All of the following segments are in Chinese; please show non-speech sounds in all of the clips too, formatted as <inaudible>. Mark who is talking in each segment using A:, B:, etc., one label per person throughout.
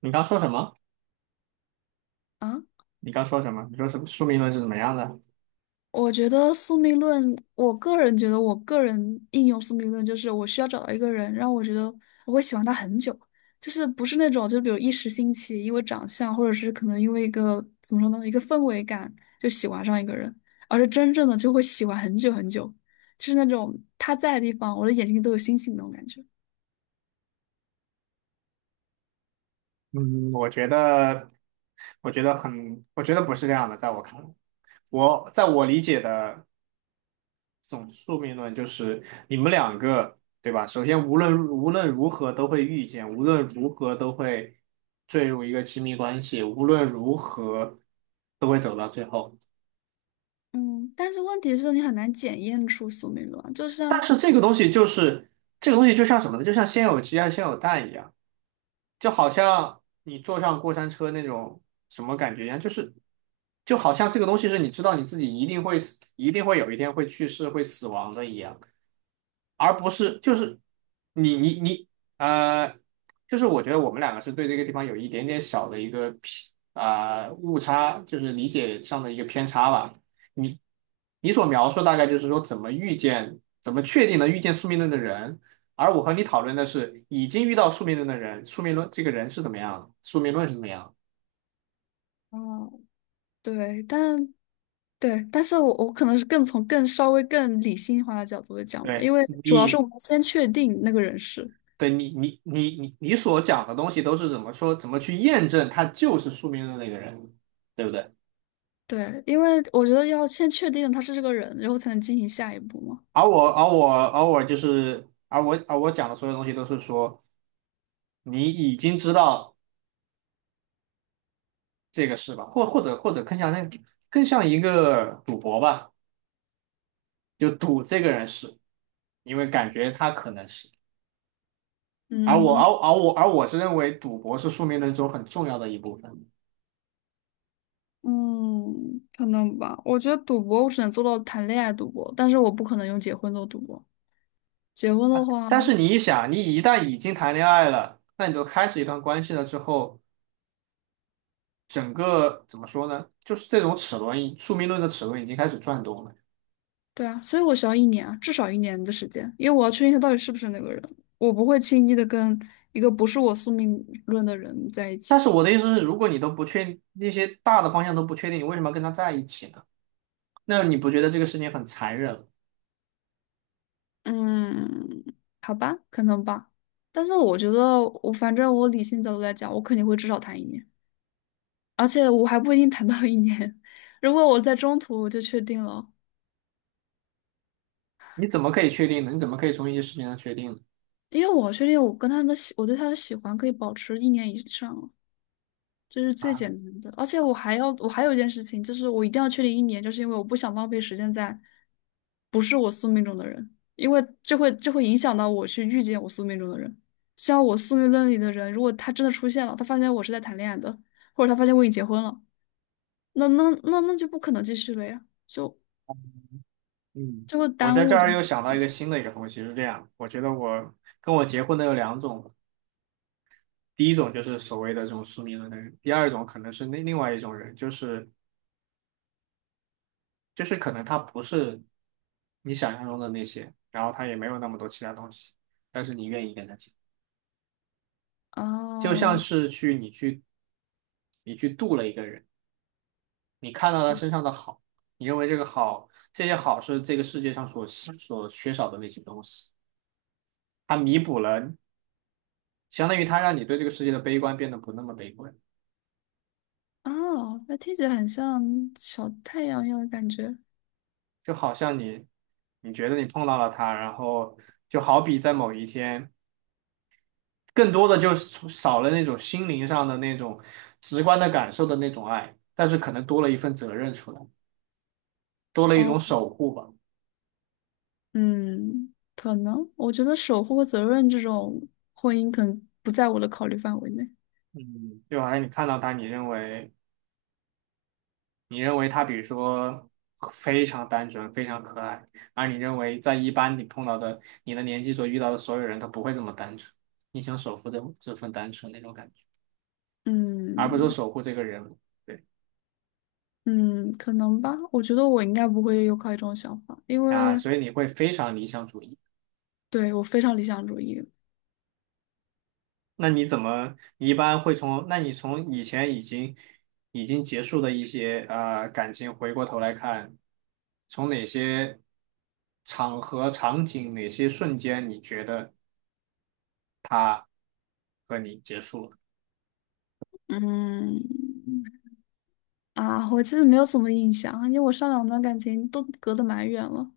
A: 你刚说什么？
B: 啊，
A: 你刚说什么？你说什么？宿命论是怎么样的？
B: 我觉得宿命论，我个人觉得，我个人应用宿命论就是我需要找到一个人，让我觉得我会喜欢他很久，就是不是那种就比如一时兴起，因为长相，或者是可能因为一个怎么说呢，一个氛围感就喜欢上一个人，而是真正的就会喜欢很久很久，就是那种他在的地方，我的眼睛都有星星那种感觉。
A: 嗯，我觉得，我觉得很，我觉得不是这样的，在我看来，我理解的这种宿命论就是你们两个，对吧？首先，无论如何都会遇见，无论如何都会坠入一个亲密关系，无论如何都会走到最后。
B: 嗯，但是问题是你很难检验出宿命论啊就
A: 但
B: 像，
A: 是这个东西就是这个东西，就像什么呢？就像先有鸡还是先有蛋一样。就好像你坐上过山车那种什么感觉一样，就好像这个东西是你知道你自己一定会死，一定会有一天会去世、会死亡的一样。而不是就是你你你呃，就是我觉得我们两个是对这个地方有一点点小的一个偏啊、误差，就是理解上的一个偏差吧。你你所描述大概就是说怎么遇见，怎么确定能遇见宿命论的人，而我和你讨论的是已经遇到宿命论的人，宿命论这个人是怎么样的，宿命论是怎么样的。
B: 哦，对，但是我可能是更从更稍微更理性化的角度来讲吧，
A: 对
B: 因为主要是我
A: 你，
B: 们先确定那个人是，
A: 你所讲的东西都是怎么说，怎么去验证他就是宿命论那个人，对不对？
B: 对，因为我觉得要先确定他是这个人，然后才能进行下一步嘛。
A: 而我而我而我就是而我而我讲的所有东西都是说你已经知道这个事吧，或者更像更像一个赌博吧，就赌这个人是，因为感觉他可能是。而
B: 嗯，
A: 我
B: 怎
A: 而
B: 么？
A: 而我而我是认为赌博是宿命论中很重要的一部分。
B: 嗯，可能吧。我觉得赌博我只能做到谈恋爱赌博，但是我不可能用结婚做赌博。结婚的话，
A: 但是你一想，你一旦已经谈恋爱了，那你就开始一段关系了之后，整个怎么说呢？就是这种齿轮，宿命论的齿轮已经开始转动了。
B: 对啊，所以我需要一年啊，至少一年的时间，因为我要确定他到底是不是那个人，我不会轻易的跟一个不是我宿命论的人在一
A: 但
B: 起。
A: 是我的意思是，如果你都不确那些大的方向都不确定，你为什么要跟他在一起呢？那你不觉得这个事情很残忍吗？
B: 嗯，好吧，可能吧。但是我觉得我反正我理性角度来讲，我肯定会至少谈一年，而且我还不一定谈到一年。<laughs> 如果我在中途我就确定了，
A: 你怎么可以确定呢？你怎么可以从一些事情上确定呢？
B: 因为我确定我对他的喜欢可以保持1年以上。这是最
A: 啊，
B: 简单的。而且我还有一件事情，就是我一定要确定一年，就是因为我不想浪费时间在不是我宿命中的人，因为这会影响到我去遇见我宿命中的人。像我宿命论里的人，如果他真的出现了，他发现我是在谈恋爱的，或者他发现我已经结婚了，那就不可能继续了呀，就
A: 嗯，
B: 就会
A: 我
B: 耽
A: 在这
B: 误着。
A: 儿又想到一个新的一个东西，是这样，我觉得跟我结婚的有两种，第一种就是所谓的这种宿命论的人，第二种可能是那另外一种人，就是可能他不是你想象中的那些，然后他也没有那么多其他东西，但是你愿意跟他结。就像
B: 哦
A: 是去你去你去度了一个人，你看到他身上的好，你认为这个好，这些好是这个世界上所缺少的那些东西，它弥补了，相当于它让你对这个世界的悲观变得不那么悲观，
B: 哦，那听起来很像小太阳一样的感觉。
A: 就好像你觉得你碰到了他，然后就好比在某一天，更多的就是少了那种心灵上的那种直观的感受的那种爱，但是可能多了一份责任出来，多了一种
B: 哦。
A: 守护吧。
B: 嗯，可能我觉得守护和责任这种婚姻可能不在我的考虑范围内。
A: 嗯，就好像你看到他，你认为他比如说非常单纯、非常可爱，而你认为在一般你碰到的你的年纪所遇到的所有人，他不会这么单纯。你想守护这份单纯那种感觉，而不是说
B: 嗯
A: 守护这个人物。对
B: 嗯，可能吧。我觉得我应该不会有考虑这种想法，因
A: 啊，
B: 为
A: 所以你会非常理想主义。
B: 对我非常理想主义。
A: 那你怎么你一般会从？那你从以前已经结束的一些感情，回过头来看，从哪些场合、场景、哪些瞬间，你觉得他和你结束了？
B: 嗯啊，我其实没有什么印象，因为我上两段感情都隔得蛮远了。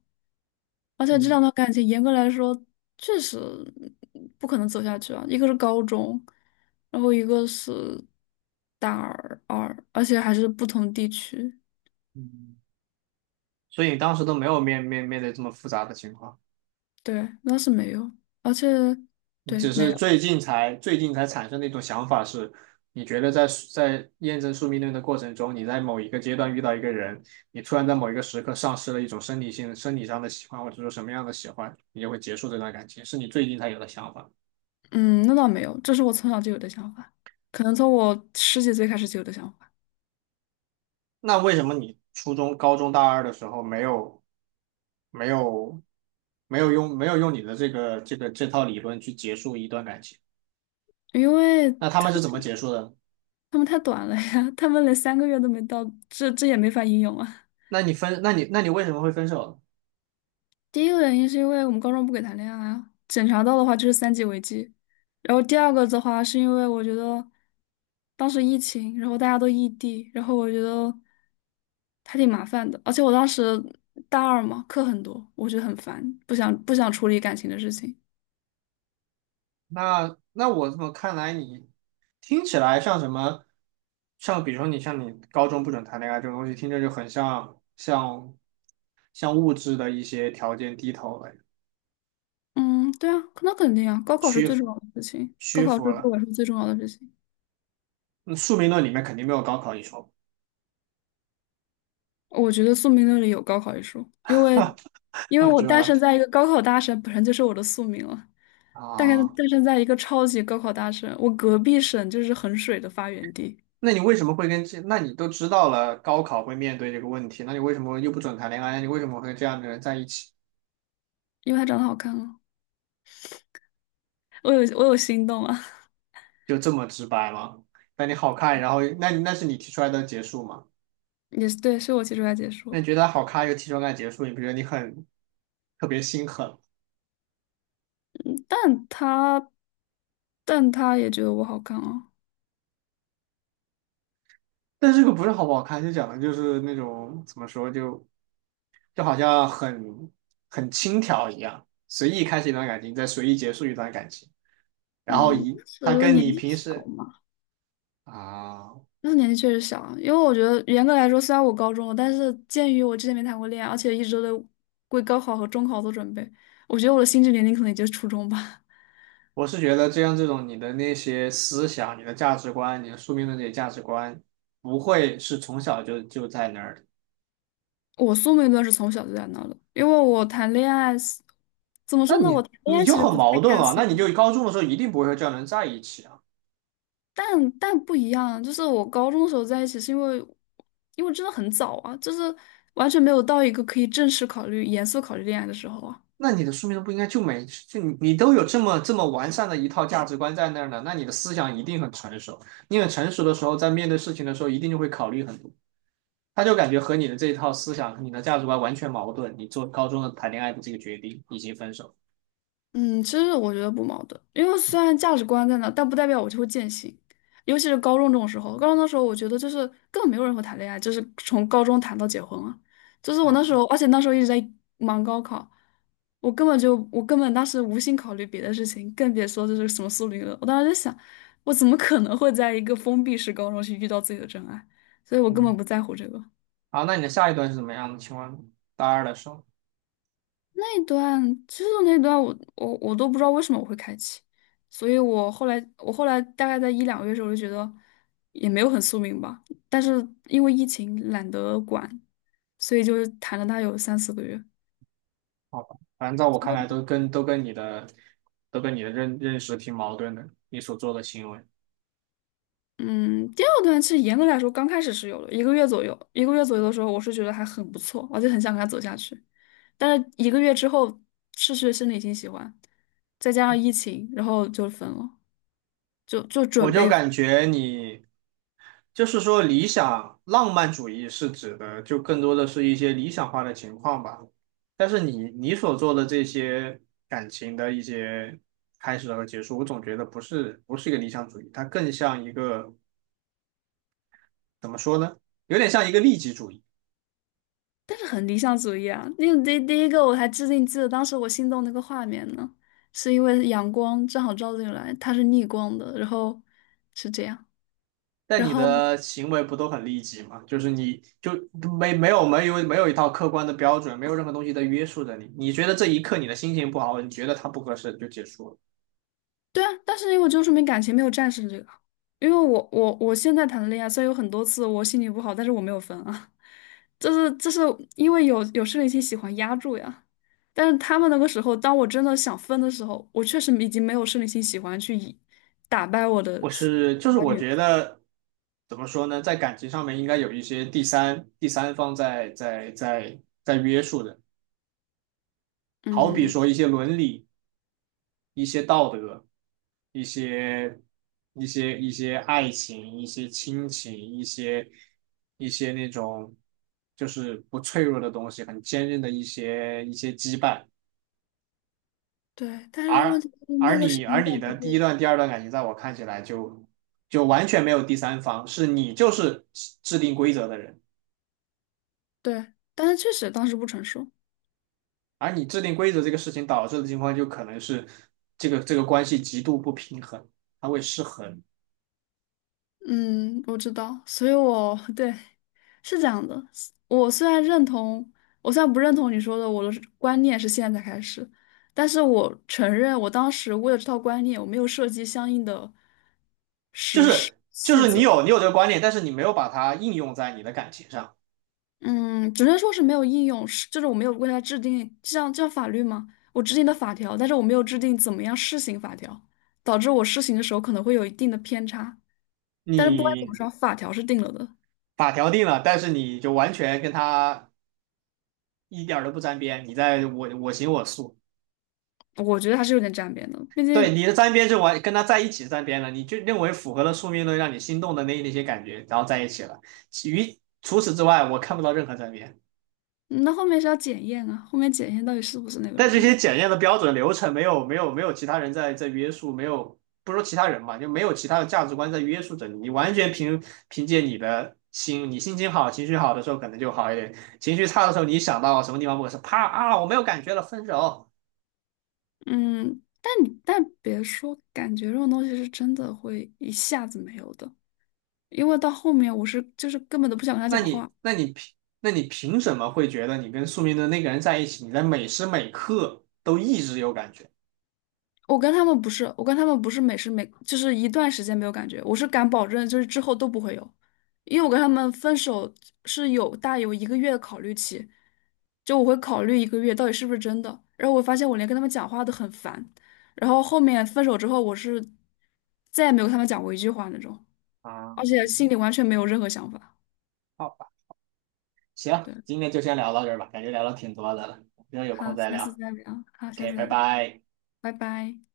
B: 而且这两
A: 嗯。
B: 段感情严格来说确实不可能走下去啊，一个是高中，然后一个是大二，而且还是不同地区。
A: 嗯，所以你当时都没有面对这么复杂的情况，
B: 对，那是没有，而且
A: 你
B: 对
A: 只
B: 没
A: 是
B: 有，
A: 最近才产生的一种想法是，你觉得在验证宿命论的过程中，你在某一个阶段遇到一个人，你突然在某一个时刻丧失了一种生理上的喜欢，或者说什么样的喜欢，你就会结束这段感情，是你最近才有的想法。
B: 嗯，那倒没有，这是我从小就有的想法，可能从我十几岁开始就有的想法，
A: 那为什么你初中、高中、大二的时候没有没有用你的这套理论去结束一段感情？
B: 因为
A: 那他们是怎么结束的？
B: 他们太短了呀，他们连3个月都没到，这也没法应用啊。
A: 那你为什么会分手？
B: 第一个原因是因为我们高中不给谈恋爱啊，检查到的话就是三级违纪。然后第二个的话是因为我觉得当时疫情，然后大家都异地，然后我觉得还挺麻烦的。而且我当时大二嘛，课很多，我觉得很烦，不想处理感情的事情。
A: 那那我怎么看来你听起来像什么？像比如说你高中不准谈恋爱这种东西，听着就很像像物质的一些条件低头了，
B: 嗯，对啊，那肯定啊，高考是
A: 屈
B: 最重
A: 服
B: 要的事情，高
A: 屈
B: 考是
A: 服
B: 对
A: 了。
B: 我来说最重要的事情。
A: 嗯宿命论里面肯定没有高考一说，
B: 我觉得宿命论里有高考一说，因为
A: <laughs>
B: 因为
A: 啊
B: 我
A: 知道
B: 诞
A: 吧？
B: 生在一个高考大省，本身就是我的宿命了。但是
A: 啊，
B: 诞生在一个超级高考大省，我隔壁省就是衡水的发源地，
A: 那你为什么会跟这？那你都知道了高考会面对这个问题，那你为什么又不准谈恋爱？那你为什么会跟这样的人在一起？
B: 因为他长得好看啊，我有心动啊，
A: 就这么直白吗？那你好看，然后那是你提出来的结束吗？
B: <laughs> 也是对，是我提出来解
A: 那你
B: 说，
A: 觉得好看又提出来结束，你不觉得你很特别心狠？
B: 但他但他也觉得我好看啊，
A: <laughs> 但是这个不是好不好看，就讲的就是那种怎么说，就好像很轻佻一样，随意开始一段感情，再随意结束一段感情，然后
B: 嗯，
A: 以
B: 当
A: 他
B: 时
A: 跟
B: 年
A: 你
B: 纪
A: 平
B: 小
A: 时。
B: 嘛，
A: 啊，
B: 那时年纪确实小啊，因为我觉得严格来说，虽然我高中了，但是鉴于我之前没谈过恋爱，而且一直都在为高考和中考做准备，我觉得我的心智年龄可能也就是初中吧。
A: 我是觉得这样这种你的那些思想、你的价值观、你的宿命论这些价值观，不会是从小就在那儿的。
B: 我宿命论是从小就在那的，因为我谈恋爱是，怎么
A: 那
B: 说呢？
A: 你
B: 我谈恋
A: 你
B: 爱
A: 就
B: 其实
A: 很
B: 不太
A: 矛盾
B: 看
A: 啊，
B: 宿
A: 那你就
B: 命，
A: 高中的时候一定不会和这样的人在一起啊。
B: 但不一样，就是我高中的时候在一起，是因为真的很早啊，就是完全没有到一个可以正式考虑、严肃考虑恋爱的时候啊。
A: 那你的书面上不应该就你都有这么完善的一套价值观在那儿呢，那你的思想一定很成熟。你很成熟的时候，在面对事情的时候，一定就会考虑很多。他就感觉和你的这一套思想、和你的价值观完全矛盾。你做高中的谈恋爱的这个决定以及分手。
B: 嗯，其实我觉得不矛盾，因为虽然价值观在那，但不代表我就会践行。尤其是高中这种时候，高中的时候，我觉得就是根本没有人会谈恋爱，就是从高中谈到结婚啊。就是我
A: 啊，
B: 那时候，而且那时候一直在忙高考，我根本当时无心考虑别的事情，更别说就是什么苏联了。我当时就想，我怎么可能会在一个封闭式高中去遇到自己的真爱？所以我根本
A: 嗯，
B: 不在乎这个。
A: 好，那你的下一段是怎么样的？请问大二的时候，
B: 那段那段我都不知道为什么我会开启，所以我后来大概在1、2个月的时候，我就觉得也没有很宿命吧，但是因为疫情懒得管，所以就谈了它有3、4个月。
A: 好吧，反正在我看来都跟你的认识挺矛盾的，你所做的行为。
B: 嗯，第二段其实严格来说刚开始是有的，一个月左右，一个月左右的时候，我是觉得还很不错，而且很想跟他走下去。但是一个月之后失去了生理性喜欢，再加上疫情，然后就分了，就
A: 我
B: 准
A: 就
B: 备。
A: 感觉你就是说理想浪漫主义是指的，就更多的是一些理想化的情况吧。但是你所做的这些感情的一些开始和结束，我总觉得不是一个理想主义，它更像一个怎么说呢？有点像一个利己主义。
B: 但是很理想主义啊！那个第一个我还至今记得，当时我心动那个画面呢，是因为阳光正好照进来，它是逆光的，然后是这样，
A: 但
B: 然
A: 你
B: 后
A: 的行为不都很利己吗？就是你就没有一套客观的标准，没有任何东西在约束着你。你觉得这一刻你的心情不好，你觉得它不合适就结束了。
B: 对啊，但是因为我就说明感情，没有战胜这个，因为我现在谈的恋爱，虽然有很多次我心情不好，但是我没有分啊，<laughs> 就是因为有生理期喜欢压住呀，但是他们那个时候，当我真的想分的时候，我确实已经没有生理期喜欢去以打败我
A: 我
B: 的喜
A: 是就是
B: 欢
A: 我
B: 源
A: 觉得怎么说呢，在感情上面应该有一些第三方在约束的，好比
B: 嗯。
A: 说一些伦理、一些道德、一些一些爱情、一些亲情、一些那种就是不脆弱的东西，很坚韧的一些羁绊，
B: 对，但是问
A: 而
B: 题是
A: 而
B: 那个时
A: 你
B: 间段不
A: 的第一
B: 对，
A: 段、第二段感情，在我看起来就完全没有第三方，是你就是制定规则的人。
B: 对，但是确实当时不成熟。
A: 而你制定规则这个事情导致的情况，就可能是这个关系极度不平衡，它会失衡。
B: 嗯，我知道，所以我 <laughs> 对是这样的。我虽然认同，我虽然不认同你说的，我的观念是现在才开始，但是我承认，我当时为了这套观念，我没有设计相应的实施细
A: 你
B: 则。
A: 有这个观念，但是你没有把它应用在你的感情上。
B: 嗯，只能说是没有应用，就是我没有为它制定，就像法律吗？我制定的法条，但是我没有制定怎么样施行法条，导致我施行的时候可能会有一定的偏差。但是不管怎么
A: 你
B: 说，法条是定了的，
A: 法条定了，但是你就完全跟他一点都不沾边，你在我我行我素。
B: 我觉得还是有点沾边的，毕
A: 对，
B: 竟
A: 你的沾边就完跟他在一起沾边了，你就认为符合了宿命论让你心动的那些感觉，然后在一起了。于除此之外，我看不到任何沾边。
B: 嗯那后面是要检验啊，后面检验到底是不是那个
A: 但这
B: 人呢？
A: 些检验的标准流程没有其他人在约束，没有不说其他人吧，就没有其他的价值观在约束着你，你完全凭借你的心，你心情好、情绪好的时候可能就好一点，情绪差的时候你想到什么地方不合适，啪啊我没有感觉了，分手。
B: 嗯，但别说，感觉这种东西是真的会一下子没有的，因为到后面我是就是根本都不想跟他
A: 那
B: 讲
A: 你
B: 话。
A: 那你凭那你凭什么会觉得你跟宿命的那个人在一起，你在每时每刻都一直有感觉？
B: 我跟他们不是每时每就是一段时间没有感觉，我是敢保证，就是之后都不会有，因为我跟他们分手是有大有一个月的考虑期，就我会考虑一个月到底是不是真的，然后我发现我连跟他们讲话都很烦，然后后面分手之后，我是再也没有跟他们讲过一句话那种，
A: 啊？
B: 而且心
A: 嗯
B: 里完全没有任何想法。
A: 好吧，行，
B: 对，
A: 今天就先聊到这儿吧，感觉聊了挺多的了，之后有空
B: 好，
A: 再
B: 下次
A: 聊
B: 再聊，好，下
A: ，OK，
B: 次
A: 拜
B: 再聊，
A: 拜。
B: 拜拜。